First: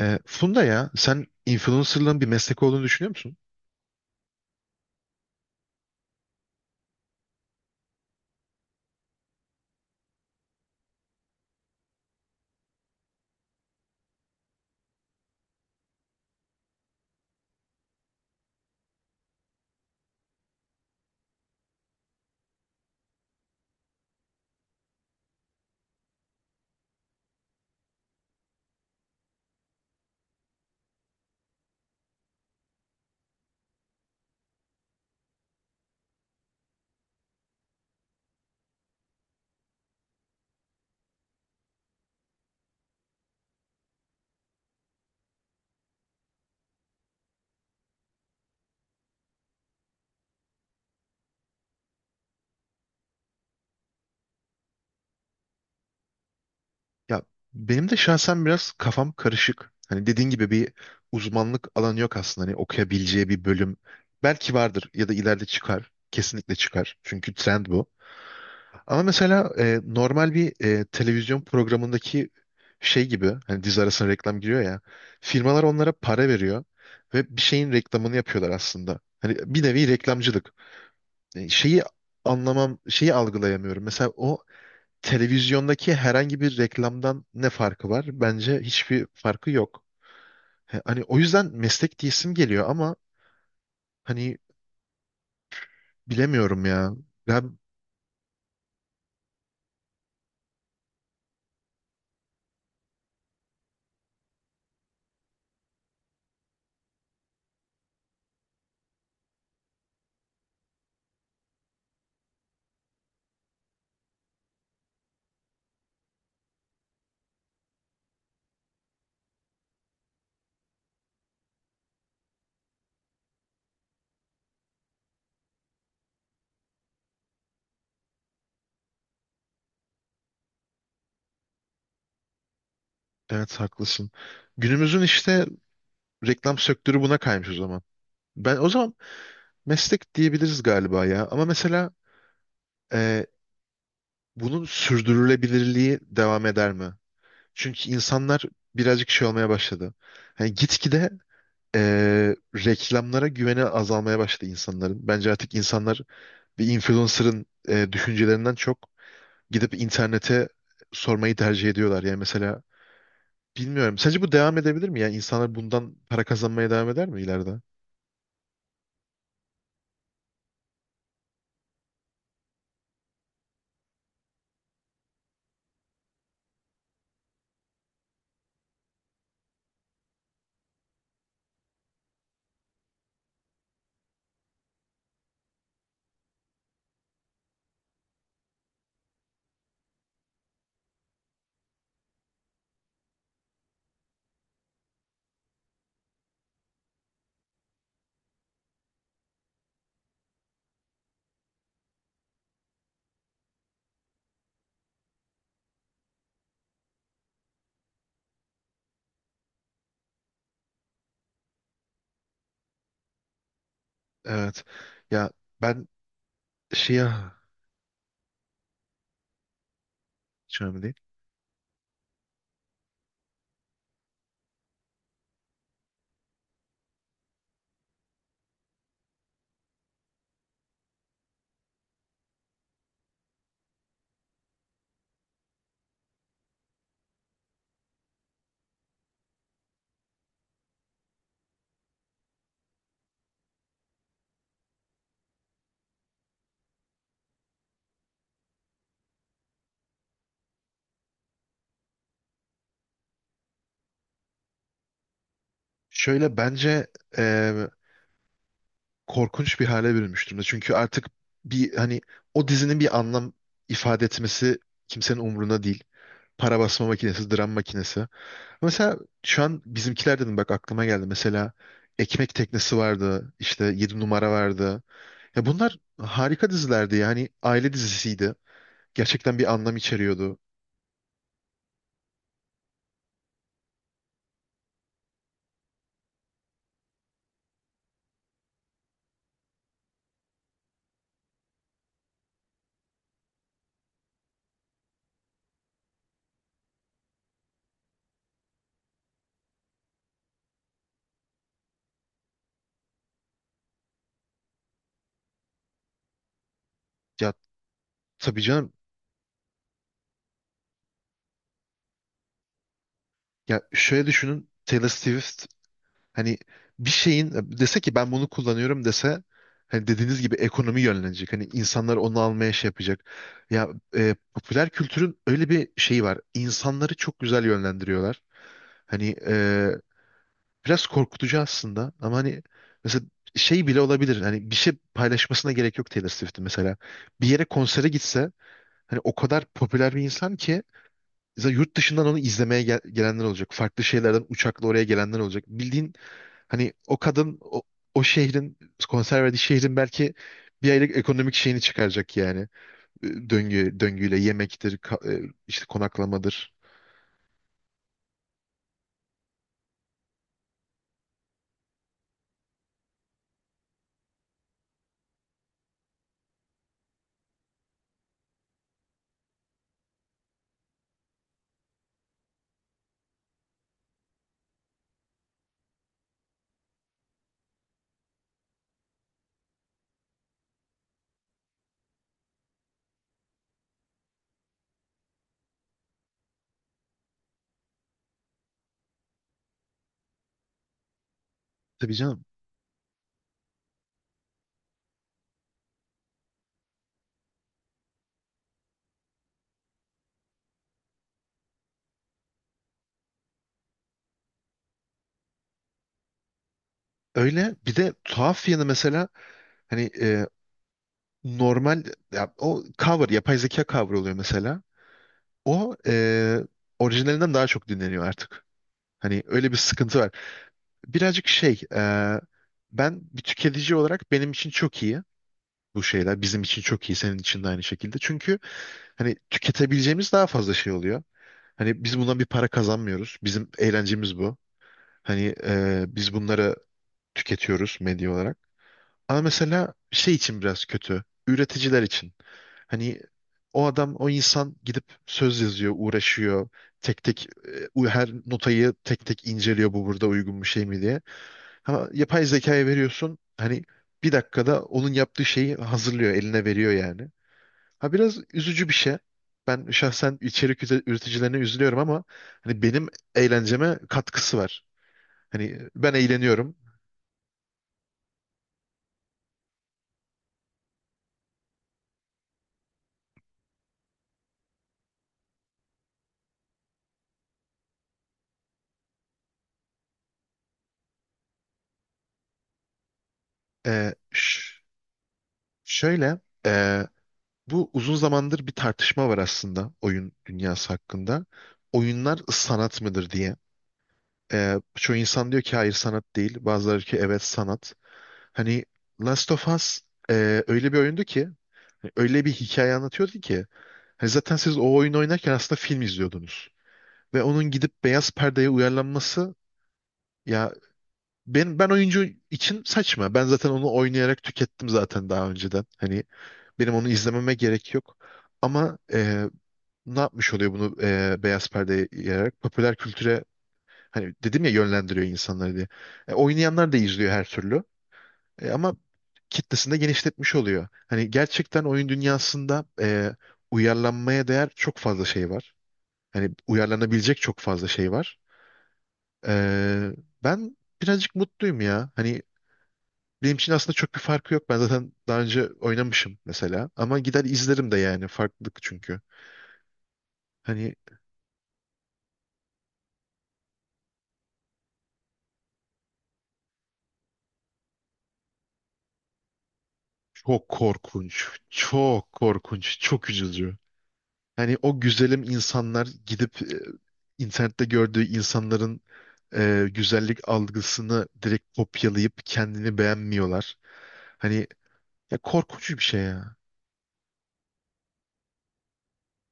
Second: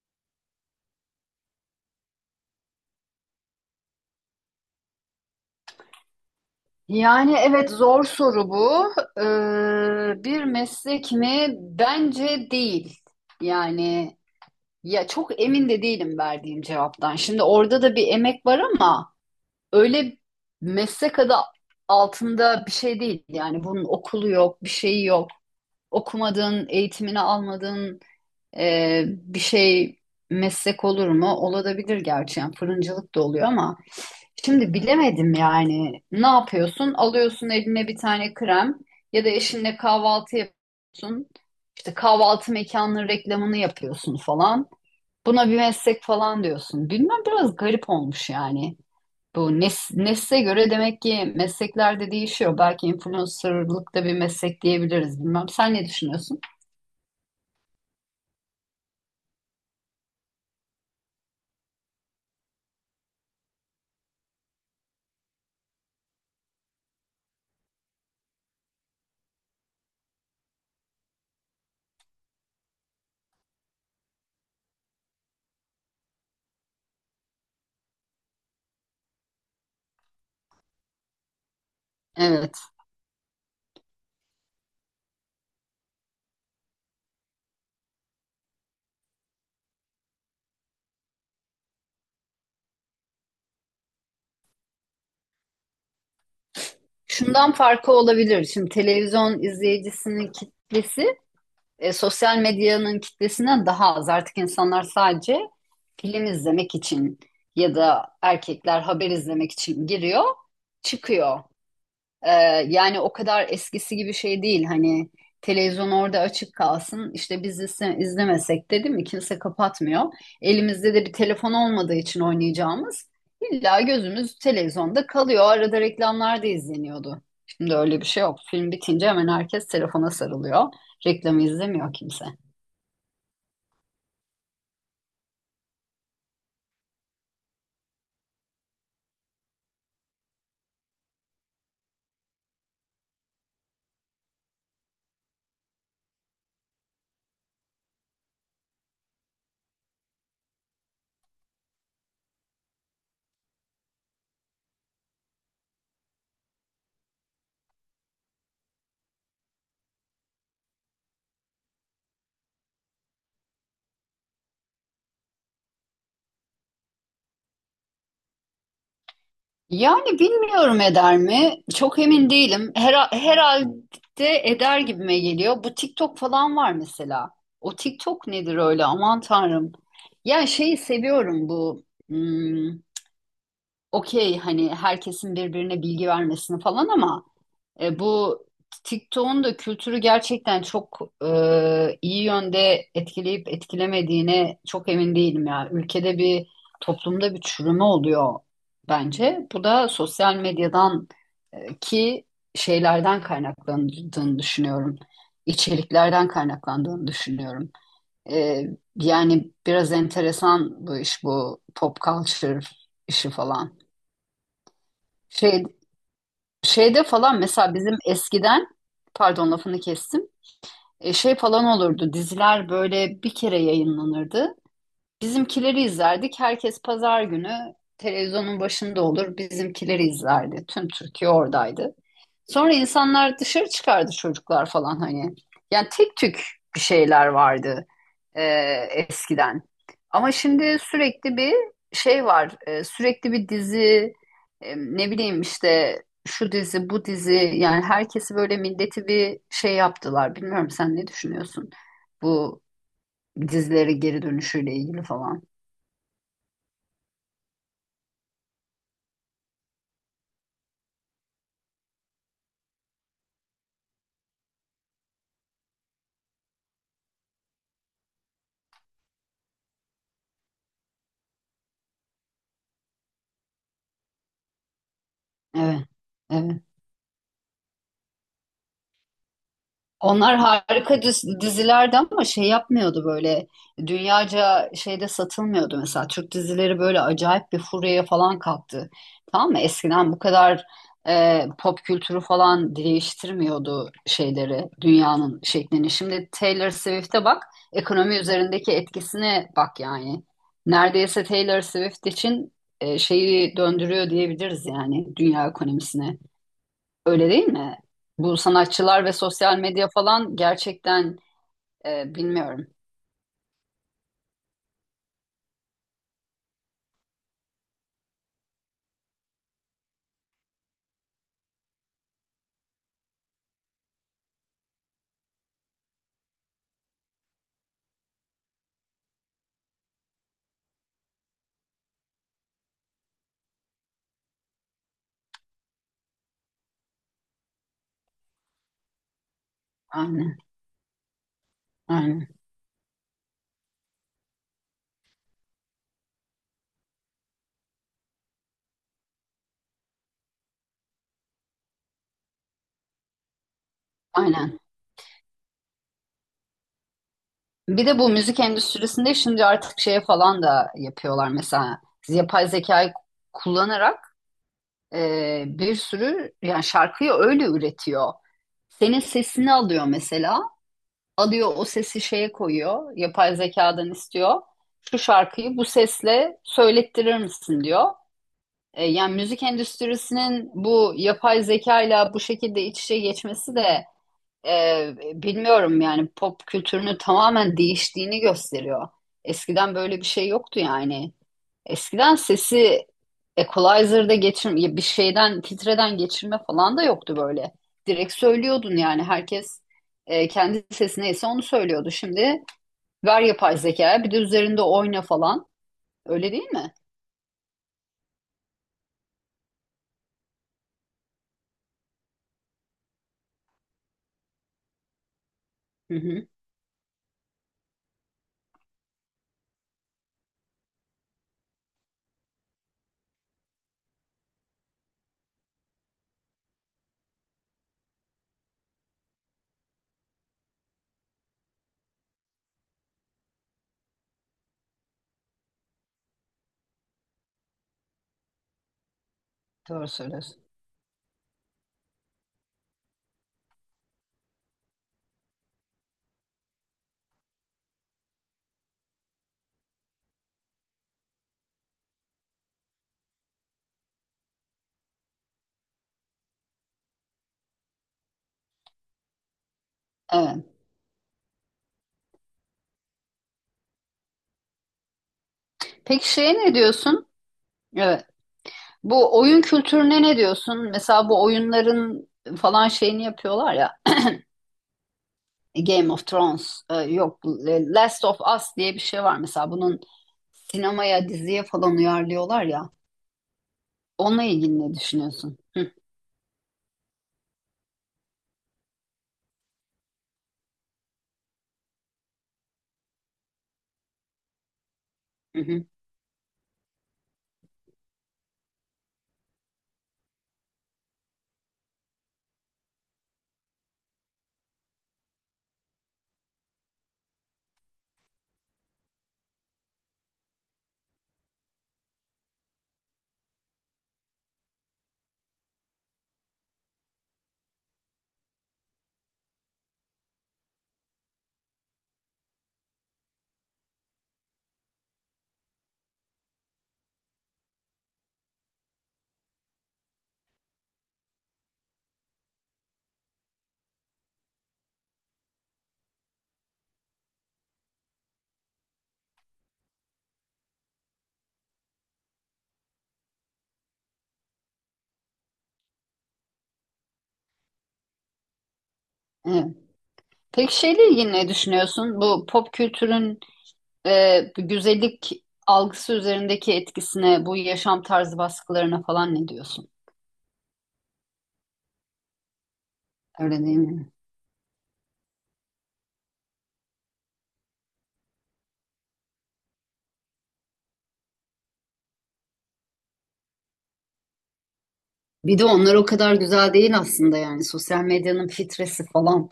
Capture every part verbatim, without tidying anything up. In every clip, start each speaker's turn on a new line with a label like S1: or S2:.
S1: Ee, Funda, ya sen influencerlığın bir meslek olduğunu düşünüyor musun?
S2: Yani evet, zor soru bu. Ee, bir meslek mi? Bence değil. Yani ya çok emin de değilim verdiğim cevaptan. Şimdi orada da bir emek var ama öyle meslek adı altında bir şey değil. Yani bunun okulu yok, bir şeyi yok. Okumadın, eğitimini almadın. Ee, bir şey meslek olur mu? Olabilir gerçi. Yani fırıncılık da oluyor ama şimdi bilemedim yani. Ne yapıyorsun? Alıyorsun eline bir tane krem ya da eşinle kahvaltı yapıyorsun. İşte kahvaltı mekanının reklamını yapıyorsun falan. Buna bir meslek falan diyorsun. Bilmem, biraz garip olmuş yani. Bu nes nesle göre demek ki meslekler de değişiyor. Belki influencerlık da bir meslek diyebiliriz. Bilmem, sen ne düşünüyorsun?
S1: Ya, benim de şahsen biraz kafam karışık. Hani, dediğin gibi bir uzmanlık alanı yok aslında. Hani okuyabileceği bir bölüm belki vardır ya da ileride çıkar. Kesinlikle çıkar. Çünkü trend bu. Ama mesela e, normal bir e, televizyon programındaki şey gibi, hani dizi arasına reklam giriyor ya. Firmalar onlara para veriyor ve bir şeyin reklamını yapıyorlar aslında. Hani bir nevi reklamcılık. E, şeyi
S2: Evet.
S1: anlamam, şeyi algılayamıyorum. Mesela o televizyondaki herhangi bir reklamdan ne farkı var? Bence hiçbir farkı yok. He- Hani o yüzden meslek diyesim geliyor ama hani bilemiyorum ya.
S2: Şundan
S1: Ben
S2: farkı olabilir. Şimdi televizyon izleyicisinin kitlesi e, sosyal medyanın kitlesinden daha az. Artık insanlar sadece film izlemek için ya da erkekler haber izlemek için giriyor, çıkıyor. Ee, Yani o kadar eskisi gibi şey değil, hani televizyon orada açık kalsın işte biz izle- izlemesek de, değil mi, kimse kapatmıyor. Elimizde de bir telefon olmadığı için oynayacağımız, illa gözümüz televizyonda kalıyor. Arada reklamlar da izleniyordu. Şimdi öyle bir şey yok. Film bitince hemen herkes telefona sarılıyor. Reklamı izlemiyor kimse.
S1: evet haklısın. Günümüzün işte reklam sektörü buna kaymış o zaman. Ben o zaman meslek diyebiliriz galiba ya. Ama mesela e, bunun sürdürülebilirliği devam eder mi? Çünkü insanlar birazcık şey olmaya başladı. Hani gitgide e, reklamlara güveni azalmaya başladı insanların. Bence artık insanlar bir influencer'ın e, düşüncelerinden çok gidip internete sormayı tercih ediyorlar. Yani mesela bilmiyorum. Sence bu devam edebilir mi? Yani insanlar bundan para kazanmaya devam eder mi ileride?
S2: Yani bilmiyorum, eder mi? Çok emin değilim. Hera- herhalde eder gibime geliyor. Bu TikTok falan var mesela. O TikTok nedir öyle? Aman tanrım. Ya şeyi seviyorum bu. hmm, Okey, hani herkesin birbirine bilgi vermesini falan ama e, bu TikTok'un da kültürü gerçekten çok e, iyi yönde etkileyip etkilemediğine çok emin değilim ya. Ülkede bir, toplumda bir çürüme oluyor bence. Bu da sosyal medyadan e, ki şeylerden kaynaklandığını düşünüyorum. İçeriklerden kaynaklandığını düşünüyorum. E, Yani biraz enteresan bu iş, bu pop culture işi falan.
S1: Evet. Ya,
S2: Şey,
S1: ben
S2: Şeyde
S1: şeye
S2: falan mesela bizim eskiden pardon, lafını kestim.
S1: hiç önemli değil.
S2: E, şey falan olurdu. Diziler böyle bir kere yayınlanırdı. Bizimkileri izlerdik. Herkes pazar günü televizyonun başında olur. Bizimkileri izlerdi. Tüm Türkiye oradaydı. Sonra insanlar dışarı çıkardı, çocuklar falan hani. Yani tek tük bir şeyler vardı e, eskiden. Ama şimdi sürekli bir şey var. E, sürekli bir dizi, e, ne bileyim işte şu dizi, bu dizi. Yani herkesi böyle, milleti bir şey yaptılar. Bilmiyorum, sen ne düşünüyorsun bu dizileri geri dönüşüyle ilgili falan.
S1: Şöyle, bence e, korkunç bir hale bürünmüş durumda. Çünkü artık bir hani o dizinin bir anlam ifade etmesi kimsenin umruna değil. Para basma makinesi, dram makinesi. Mesela şu an bizimkiler dedim, bak aklıma geldi. Mesela Ekmek Teknesi vardı, işte Yedi Numara vardı. Ya bunlar
S2: Evet,
S1: harika
S2: evet.
S1: dizilerdi. Yani aile dizisiydi. Gerçekten bir anlam
S2: Onlar
S1: içeriyordu.
S2: harika diz- dizilerdi ama şey yapmıyordu böyle, dünyaca şeyde satılmıyordu mesela. Türk dizileri böyle acayip bir furyaya falan kalktı. Tamam mı? Eskiden bu kadar e, pop kültürü falan değiştirmiyordu şeyleri, dünyanın şeklini. Şimdi Taylor Swift'e bak, ekonomi üzerindeki etkisine bak yani. Neredeyse Taylor Swift için e, şeyi döndürüyor diyebiliriz yani, dünya ekonomisine. Öyle
S1: Ya,
S2: değil mi? Bu
S1: tabii canım.
S2: sanatçılar ve sosyal medya falan gerçekten e, bilmiyorum.
S1: Ya, şöyle düşünün. Taylor Swift hani bir şeyin dese ki, ben bunu kullanıyorum dese, hani dediğiniz gibi ekonomi yönlenecek. Hani insanlar onu almaya şey yapacak. Ya, e, popüler kültürün öyle bir şeyi var. İnsanları çok güzel yönlendiriyorlar. Hani, e, Biraz korkutucu aslında ama hani mesela şey bile olabilir. Hani bir şey paylaşmasına gerek yok Taylor Swift'in mesela. Bir yere konsere gitse, hani o kadar popüler bir insan
S2: Aynen,
S1: ki, mesela yurt dışından onu
S2: aynen,
S1: izlemeye gel- gelenler olacak. Farklı şeylerden uçakla oraya gelenler olacak. Bildiğin, hani o kadın, o, o şehrin, konser verdiği şehrin belki bir aylık ekonomik şeyini çıkaracak yani. Ee, Döngü, döngüyle
S2: aynen.
S1: yemektir, ka- e, işte konaklamadır.
S2: Bir de bu müzik endüstrisinde şimdi artık şeye falan da yapıyorlar mesela, yapay zekayı kullanarak e, bir sürü yani şarkıyı öyle üretiyor. Senin sesini alıyor mesela, alıyor o sesi şeye koyuyor, yapay zekadan istiyor. Şu şarkıyı bu sesle söylettirir misin diyor. E, Yani müzik endüstrisinin bu yapay zekayla bu şekilde iç içe geçmesi de e, bilmiyorum yani, pop kültürünü tamamen değiştiğini gösteriyor. Eskiden böyle bir şey yoktu yani.
S1: Tabii
S2: Eskiden
S1: canım.
S2: sesi equalizer'da geçir, bir şeyden filtreden geçirme falan da yoktu böyle. Direkt söylüyordun yani, herkes e, kendi sesi neyse onu söylüyordu. Şimdi ver yapay zekaya, bir de üzerinde oyna falan. Öyle değil mi?
S1: Öyle. Bir de tuhaf yanı, mesela hani e, normal, ya o cover, yapay zeka cover oluyor mesela. O
S2: Hı hı.
S1: e, orijinalinden daha çok dinleniyor artık. Hani öyle bir sıkıntı var. Birazcık şey, e, ben bir tüketici olarak, benim için çok iyi bu şeyler. Bizim için çok iyi, senin için de aynı şekilde. Çünkü hani tüketebileceğimiz daha fazla şey oluyor. Hani biz bundan bir para kazanmıyoruz. Bizim eğlencemiz bu. Hani e, biz bunları tüketiyoruz medya olarak. Ama mesela
S2: Doğru
S1: şey için
S2: söylüyorsun.
S1: biraz kötü. Üreticiler için. Hani o adam, o insan gidip söz yazıyor, uğraşıyor. Tek tek e, u- her notayı tek tek inceliyor, bu burada uygun bir şey mi diye. Ama yapay zekaya veriyorsun. Hani bir dakikada onun yaptığı şeyi hazırlıyor, eline veriyor yani. Ha, biraz üzücü bir şey. Ben şahsen
S2: Evet.
S1: içerik üre- üreticilerine üzülüyorum ama hani benim eğlenceme katkısı var. Hani ben
S2: Peki şeye ne
S1: eğleniyorum.
S2: diyorsun? Evet. Bu oyun kültürüne ne diyorsun? Mesela bu oyunların falan şeyini yapıyorlar ya. Game of Thrones, e, yok e, Last of Us diye bir şey var mesela. Bunun sinemaya, diziye falan uyarlıyorlar ya.
S1: Ee,
S2: Onunla ilgili ne düşünüyorsun? Hı,
S1: Şöyle, eee, bu uzun zamandır bir tartışma var aslında, oyun dünyası hakkında. Oyunlar sanat mıdır diye. Eee çoğu insan
S2: hı,
S1: diyor ki
S2: hı.
S1: hayır, sanat değil. Bazıları ki evet, sanat. Hani Last of Us eee, öyle bir oyundu ki, öyle bir hikaye anlatıyordu ki. Hani zaten siz o oyunu oynarken aslında film izliyordunuz. Ve onun gidip beyaz perdeye uyarlanması, ya ben ben oyuncu için saçma. Ben zaten onu oynayarak tükettim zaten daha önceden. Hani benim onu izlememe gerek yok. Ama e, ne yapmış oluyor bunu e, beyaz perdeye yayarak? Popüler kültüre, hani dedim ya, yönlendiriyor insanları diye. E, oynayanlar da izliyor her türlü. E, ama kitlesini de genişletmiş oluyor. Hani gerçekten oyun dünyasında e, uyarlanmaya değer çok fazla şey var. Hani uyarlanabilecek çok fazla şey var. E, ben birazcık mutluyum ya. Hani benim için aslında çok bir farkı yok. Ben zaten daha önce oynamışım mesela. Ama gider izlerim de yani. Farklılık çünkü.
S2: Evet. Peki
S1: Hani
S2: şeyle ilgili ne düşünüyorsun? Bu pop kültürün e, güzellik algısı üzerindeki etkisine, bu yaşam tarzı baskılarına falan ne diyorsun?
S1: çok korkunç, çok korkunç, çok
S2: Öyle
S1: üzücü.
S2: değil mi?
S1: Hani o güzelim insanlar gidip e, internette gördüğü insanların e, güzellik algısını direkt kopyalayıp kendini beğenmiyorlar. Hani, ya
S2: Bir de
S1: korkunç
S2: onlar
S1: bir
S2: o
S1: şey
S2: kadar
S1: ya.
S2: güzel değil aslında yani, sosyal medyanın filtresi falan.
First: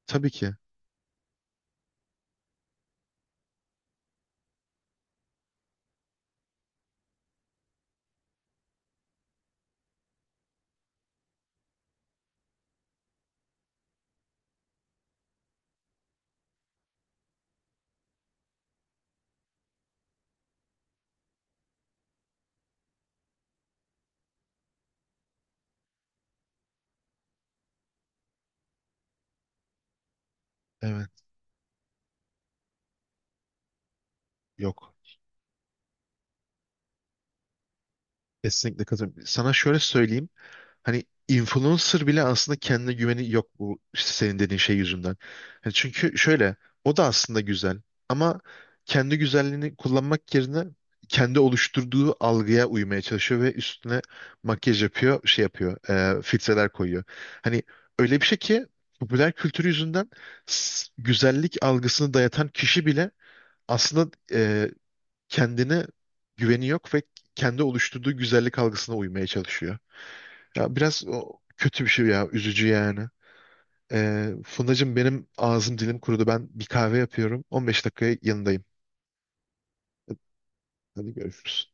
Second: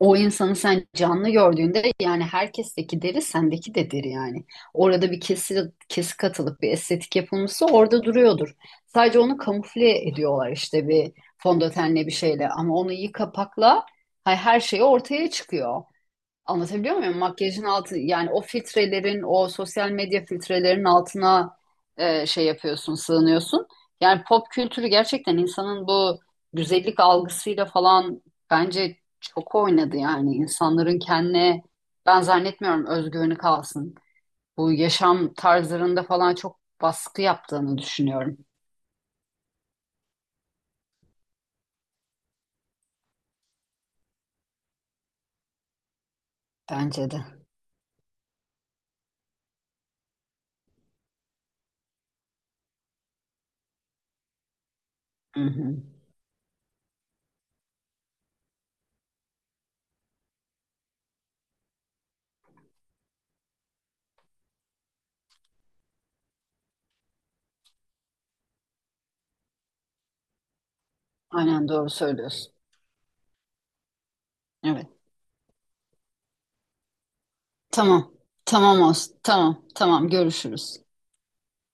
S2: O
S1: Tabii ki.
S2: insanı sen canlı gördüğünde yani, herkesteki deri sendeki de deri yani. Orada bir kesi, kesik katılıp bir estetik yapılmışsa orada duruyordur. Sadece onu kamufle ediyorlar işte bir fondötenle, bir şeyle ama onu iyi kapakla hay- her şey ortaya çıkıyor. Anlatabiliyor muyum? Makyajın altı yani, o filtrelerin, o sosyal medya filtrelerinin altına e, şey yapıyorsun, sığınıyorsun. Yani pop kültürü gerçekten insanın bu güzellik algısıyla falan bence çok oynadı yani. İnsanların
S1: Evet.
S2: kendine, ben zannetmiyorum özgüveni kalsın. Bu
S1: Yok.
S2: yaşam tarzlarında falan çok baskı yaptığını düşünüyorum.
S1: Kesinlikle katılıyorum. Sana şöyle söyleyeyim. Hani influencer bile aslında kendine güveni yok, bu işte senin dediğin şey yüzünden. Hani çünkü şöyle, o da
S2: Bence
S1: aslında
S2: de.
S1: güzel, ama kendi güzelliğini kullanmak yerine kendi oluşturduğu algıya uymaya çalışıyor ve üstüne makyaj yapıyor,
S2: Hı
S1: şey
S2: hı.
S1: yapıyor, e, filtreler koyuyor. Hani öyle bir şey ki, popüler kültür yüzünden s- güzellik algısını dayatan kişi bile aslında e, kendine güveni yok ve kendi oluşturduğu güzellik algısına uymaya çalışıyor. Ya biraz, o
S2: Aynen,
S1: kötü bir
S2: doğru
S1: şey ya.
S2: söylüyorsun.
S1: Üzücü yani. Ee,
S2: Evet.
S1: Fındacığım, benim ağzım dilim kurudu. Ben bir kahve yapıyorum. on beş
S2: Tamam.
S1: dakikaya yanındayım.
S2: Tamam olsun. Tamam. Tamam. Görüşürüz.
S1: Hadi görüşürüz.